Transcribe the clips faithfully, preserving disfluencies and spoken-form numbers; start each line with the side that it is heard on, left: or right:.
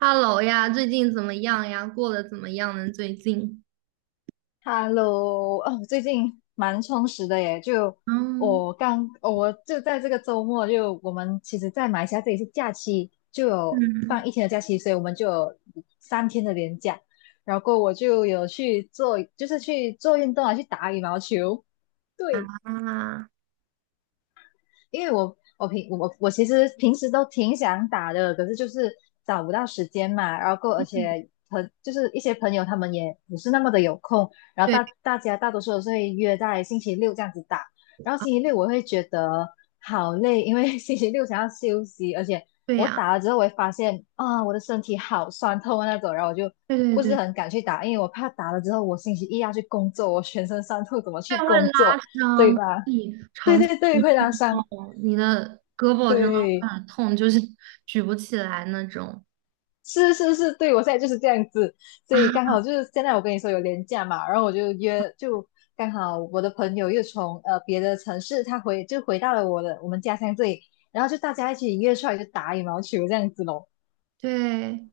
right: Hello 呀，最近怎么样呀？过得怎么样呢？最近？
left: Hello，哦，最近蛮充实的耶。就
right: 嗯
left: 我刚，哦我就在这个周末就，我们其实，在马来西亚这里是假期，就有
right: 嗯。
left: 放一天的假期，所以我们就有三天的连假。然后我就有去做，就是去做运动啊，去打羽毛球。对，
right: 啊，
left: 因为我我平我我其实平时都挺想打的，可是就是找不到时间嘛，然后够而
right: 嗯。
left: 且很就是一些朋友他们也不是那么的有空，然后
right: 对
left: 大大家大多数都是会约在星期六这样子打，然后
right: 啊，
left: 星期六我会觉得好累，因为 星期六想要休息，而且
right: 对
left: 我
right: 呀，
left: 打了之后我会发现啊我的身体好酸痛啊那种，然后我就
right: 对
left: 不是
right: 对对，
left: 很敢去打，因为我怕打了之后我星期一要去工作，我全身酸痛怎么
right: 这
left: 去
right: 样会拉
left: 工作，对
right: 伤。
left: 吧？
right: 你
left: 对
right: 长期
left: 对
right: 不
left: 对，会拉
right: 运
left: 伤。
right: 动，你的胳膊真的
left: 对，
right: 会很痛，就是举不起来那种。
left: 是是是，对我现在就是这样子，所
right: 啊，
left: 以刚好就是现在我跟你说有廉假嘛，然后我就约，就刚好我的朋友又从呃别的城市，他回就回到了我的我们家乡这里，然后就大家一起约出来就打羽毛球这样子咯，
right: 对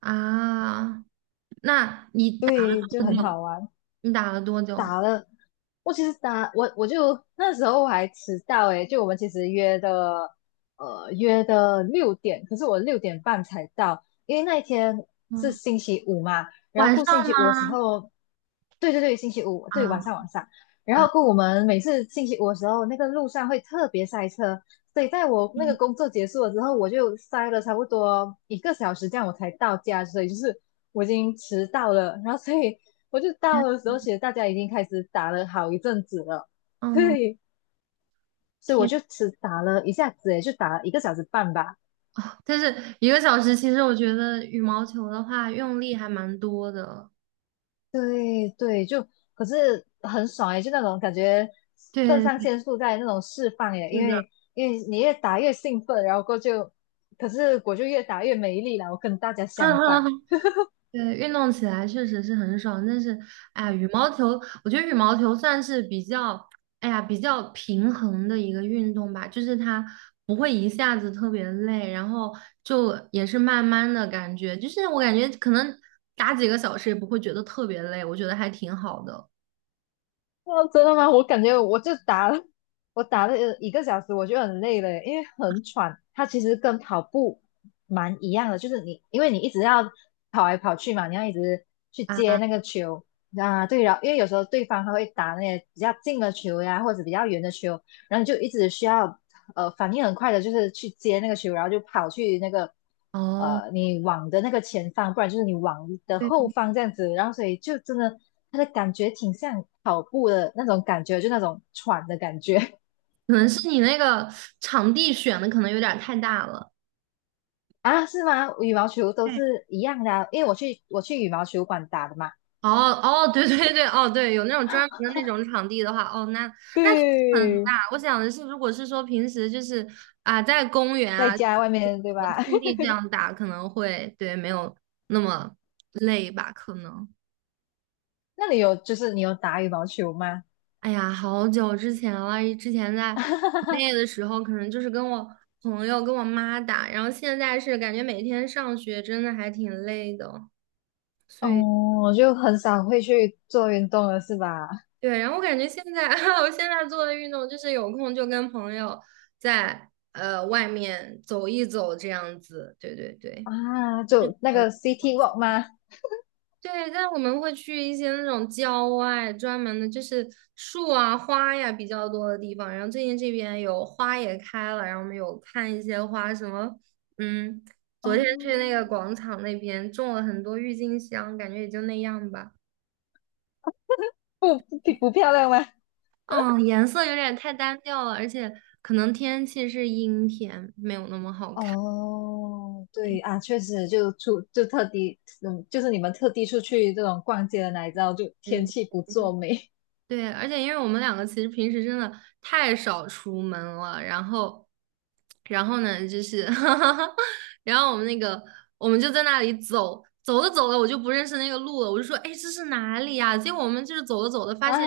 right: 啊，那你打了
left: 对，就
right: 多
left: 很
right: 久？
left: 好玩。
right: 你打了多久呢？
left: 我其实打我我就那时候我还迟到诶，就我们其实约的呃约的六点，可是我六点半才到，因为那一天是
right: 嗯，
left: 星期五嘛，然后
right: 晚上
left: 过星期五的时
right: 吗？
left: 候，对对对，星期五对晚
right: 啊。
left: 上晚上，然
right: 啊，
left: 后过我们每次星期五的时候，那个路上会特别塞车，所以在我那个
right: 嗯
left: 工作结束了之后，我就塞了差不多一个小时这样我才到家，所以就是我已经迟到了，然后所以。我就到的时候，其实大家已经开始打了好一阵子了，
right: 嗯，
left: 对，所以我
right: 天
left: 就只打了一下子，也就打了一个小时半吧，
right: 啊，但是一个小时，其实我觉得羽毛球的话用力还蛮多的。
left: 对对，就可是很爽诶，就那种感觉肾上
right: 对，
left: 腺素在那种释放耶，
right: 是
left: 因
right: 的，
left: 为因为你越打越兴奋，然后过后就，可是我就越打越没力了，我跟大家
right: 嗯
left: 相
right: 嗯，
left: 反。
right: 嗯。对，运动起来确实是很爽，但是，哎呀，羽毛球，我觉得羽毛球算是比较，哎呀，比较平衡的一个运动吧，就是它不会一下子特别累，然后就也是慢慢的感觉，就是我感觉可能打几个小时也不会觉得特别累，我觉得还挺好的。
left: 哦，真的吗？我感觉我就打了，我打了一个小时，我就很累了，因为很喘。它其实跟跑步蛮一样的，就是你因为你一直要跑来跑去嘛，你要一直去接
right: 啊，
left: 那个球啊。对了，然后因为有时候对方他会打那些比较近的球呀，或者比较远的球，然后你就一直需要呃反应很快的，就是去接那个球，然后就跑去那个
right: 哦，
left: 呃你网的那个前方，不然就是你网的
right: 对。
left: 后方这样子。然后所以就真的它的感觉挺像跑步的那种感觉，就那种喘的感觉
right: 可能是你那个场地选的可能有点儿太大了。
left: 啊，是吗？羽毛球都
right: 对，
left: 是一样的啊因为我去我去羽毛球馆打的嘛，
right: 哦哦，对对对，哦对，有那种专门的那种场地的话，哦，那那确实很
left: 对，
right: 大。我想的是，如果是说平时就是啊，在公园
left: 在
right: 啊，找
left: 家外面对
right: 个
left: 吧？
right: 空 地这样打，可能会对没有那么累吧，可能。
left: 那你有就是你有打羽毛球吗？
right: 哎呀，好久之前了，之前在国 内的时候，可能就是跟我朋友跟我妈打，然后现在是感觉每天上学真的还挺累的，所
left: 哦，
right: 以。
left: 我就很少会去做运动了，是吧？
right: 对，然后我感觉现在，我现在做的运动就是有空就跟朋友在呃外面走一走这样子，对对对，
left: 啊，就那
right: 走一
left: 个 City Walk 吗？
right: 对，但我们会去一些那种郊外专门的，就是树啊、花呀比较多的地方。然后最近这边有花也开了，然后我们有看一些花，什么嗯，昨天去那
left: 哦，
right: 个广场那边种了很多郁金香，感觉也就那样吧。
left: 不不不漂亮吗？
right: 嗯，颜色有点太单调了，而且可能天气是阴天，没有那么好看。
left: 哦，对啊，确实就出就特地，嗯，就是你们特地出去这种逛街的哪里知道就天气不作美
right: 对，而且因为我们两个其实平时真的太少出门了，然后，然后呢，就是，然后我们那个，我们就在那里走，走着走着，我就不认识那个路了，我就说，哎，这是哪里呀、结果我们就是走着走着，发
left: 啊，
right: 现，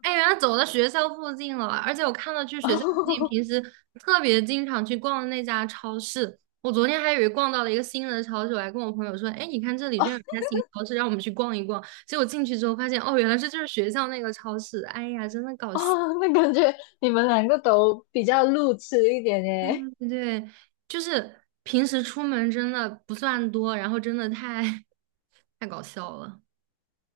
right: 哎，原来走到学校附近了，而且我看到去学校附近，
left: 哦
right: 平时特别经常去逛的那家超市，我昨天还以为逛到了一个新的超市，我还跟我朋友说，哎，你看这里居
left: 哦
right: 然有一家新超市，让我们去逛一逛。结果进去之后发现，哦，原来这就是学校那个超市。哎呀，真的搞笑。
left: 哦，那感觉你们两个都比较路痴一点耶，
right: 对，就是平时出门真的不算多，然后真的太太搞笑了。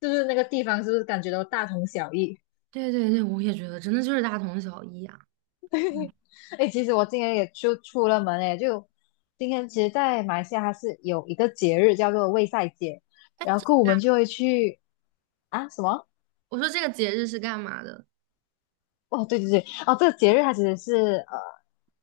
left: 就是那个地方是不是感觉都大同小异？
right: 对对对，我也觉得真的就是大同小异啊。
left: 哎，其实我今天也就出了门哎，就今天其实，在马来西亚它是有一个节日叫做卫赛节，
right: 哎，
left: 然
right: 这
left: 后我们就
right: 个
left: 会去啊什么？
right: 我说这个节日是干嘛的。
left: 哦，对对对，哦，这个节日它其实是呃，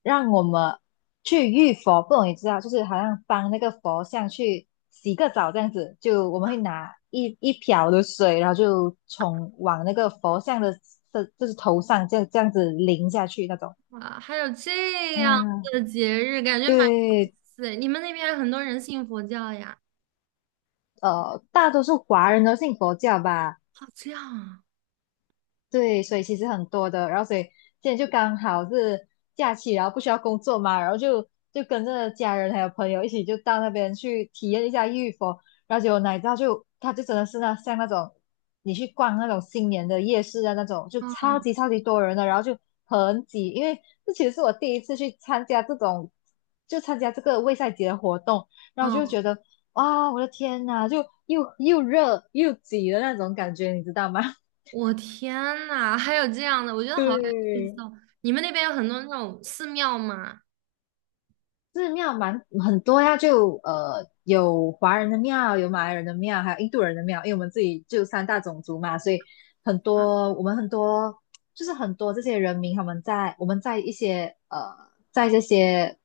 left: 让我们去浴佛，不容易知道，就是好像帮那个佛像去洗个澡这样子，就我们会拿一一瓢的水，然后就从往那个佛像的这就是头上这样这样子淋下去那种。
right: 啊？还有这样
left: 嗯，
right: 的节日，感觉蛮有意
left: 对，
right: 思诶。你们那边很多人信佛教呀？
left: 呃，大多数华人都信佛教吧，
right: 好，这样啊，
left: 对，所以其实很多的，然后所以现在就刚好是假期，然后不需要工作嘛，然后就就跟着家人还有朋友一起就到那边去体验一下玉佛，然后结果哪知道就他就真的是那像那种你去逛那种新年的夜市啊那种，就超
right: 嗯
left: 级超级多人的，然后就很挤，因为这其实是我第一次去参加这种就参加这个卫赛节的活动，然后就
right: 嗯。
left: 觉得哇，我的天呐，就又又热又挤的那种感觉，你知道吗？
right: 我天呐，还有这样的，我觉 得好有意
left: 对，
right: 思哦！你们那边有很多那种寺庙吗？
left: 寺庙蛮很多呀，就呃有华人的庙，有马来人的庙，还有印度人的庙，因为我们自己就三大种族嘛，所以很
right: 啊。
left: 多我们很多就是很多这些人民他们在我们在一些呃在这些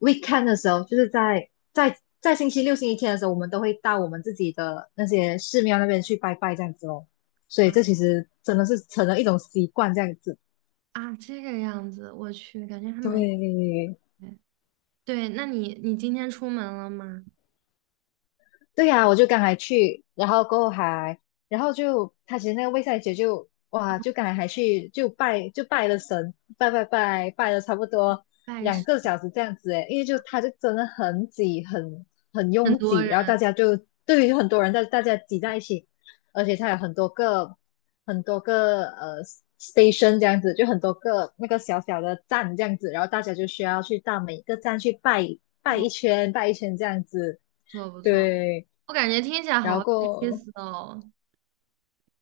left: weekend 的时候，就是在在在星期六、星期天的时候，我们都会到我们自己的那些寺庙那边去拜拜这样子哦，所以
right: 啊
left: 这其实真的是成了一种习惯这样子，
right: 啊，这个样子，我去，感觉还蛮……
left: 对。
right: 对，那你你今天出门了吗？
left: 对呀，我就刚才去，然后过后还，然后就他其实那个魏赛姐就哇，就刚才还去就拜就拜了神，拜拜拜拜了差不多
right: 拜
left: 两
right: 师，
left: 个小时这样子诶，因为就他就真的很挤，很很
right: 很
left: 拥
right: 多
left: 挤，然后
right: 人，
left: 大家就对于很多人在大家挤在一起，而且它有很多个很多个呃 station 这样子，就很多个那个小小的站这样子，然后大家就需要去到每一个站去拜拜一
right: 不
left: 圈拜一圈这样子，
right: 错不错，
left: 对。
right: 我感觉听起来好
left: 然
right: 有意
left: 后
right: 思哦。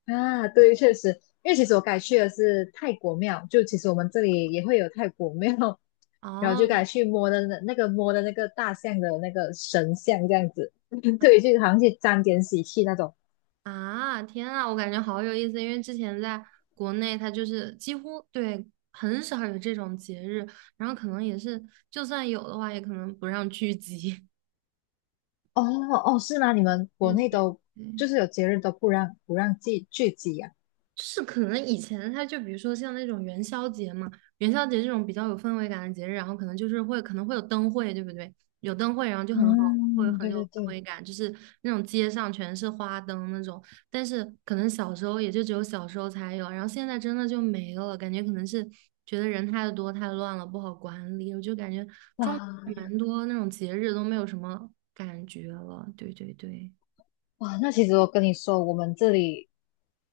left: 啊，对，确实，因为其实我改去的是泰国庙，就其实我们这里也会有泰国庙，然后就
right: 哦。
left: 改去摸的那那个摸的那个大象的那个神像这样子，对，就好像去沾点喜气那种。
right: 啊，天啊，我感觉好有意思，因为之前在国内，它就是几乎对很少有这种节日，然后可能也是就算有的话，也可能不让聚集。
left: 哦哦，是吗？你们 国
right: 对
left: 内
right: 对
left: 都就
right: 对。
left: 是有节日都不让不让聚聚集呀，啊？
right: 是可能以前它就比如说像那种元宵节嘛，元宵节这种比较有氛围感的节日，然后可能就是会可能会有灯会，对不对？有灯会，然后就很好，会
left: 嗯，
right: 很
left: 对
right: 有
left: 对
right: 氛
left: 对，
right: 围感，就是那种街上全是花灯那种。但是可能小时候也就只有小时候才有，然后现在真的就没了，感觉可能是觉得人太多太乱了，不好管理。我就感觉中国
left: 哇，
right: 蛮多那种节日都没有什么感觉了，对对对。
left: 哇，那其实我跟你说，我们这里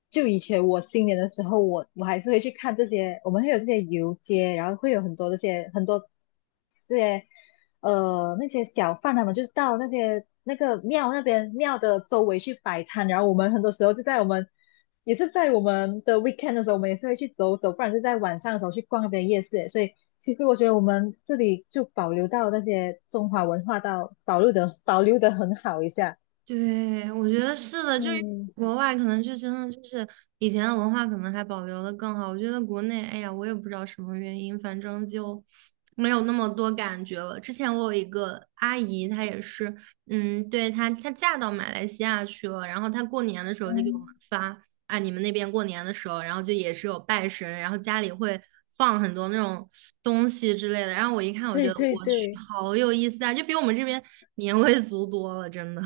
left: 就以前我新年的时候，我我还是会去看这些，我们会有这些游街，然后会有很多这些很多这些呃那些小贩他们就是到那些那个庙那边庙的周围去摆摊，然后我们很多时候就在我们也是在我们的 weekend 的时候，我们也是会去走走，不然是在晚上的时候去逛那边夜市，所以。其实我觉得我们这里就保留到那些中华文化到保留的保留的很好一下，
right: 对，我觉得是的，就是
left: 对
right: 国外可能就真的就是以前的文化可能还保留的更好。我觉得国内，哎呀，我也不知道什么原因，反正就没有那么多感觉了。之前我有一个阿姨，她也是，嗯，对，她她嫁到马来西亚去了，然后她过年的时候就给我们
left: 嗯，
right: 发啊，你们那边过年的时候，然后就也是有拜神，然后家里会放很多那种东西之类的。然后我一看，我
left: 对
right: 觉得
left: 对
right: 我去，
left: 对，
right: 好有意思啊，就比我们这边年味足多了，真的。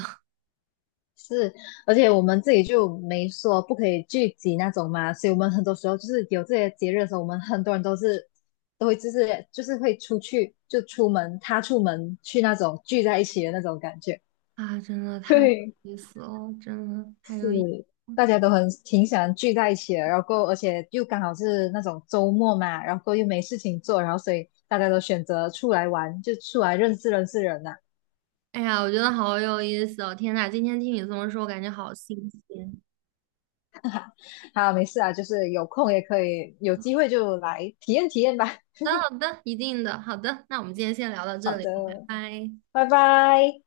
left: 是，而且我们自己就没说不可以聚集那种嘛，所以我们很多时候就是有这些节日的时候，我们很多人都是都会就是就是会出去就出门，他出门去那种聚在一起的那种感觉，
right: 啊，真的太有
left: 对，
right: 意思了，真的太有意，
left: 是大家都很挺想聚在一起的，然后而且又刚好是那种周末嘛，然后又没事情做，然后所以大家都选择出来玩，就出来认识认识人啊
right: 哎呀，我觉得好有意思哦！天呐，今天听你这么说，我感觉好新鲜。
left: 好，没事啊，就是有空也可以，有机会就来体验体验吧。
right: 好的，好的，一定的，好的，那我们今天先聊到
left: 好
right: 这里，拜
left: 的，
right: 拜。
left: 拜拜。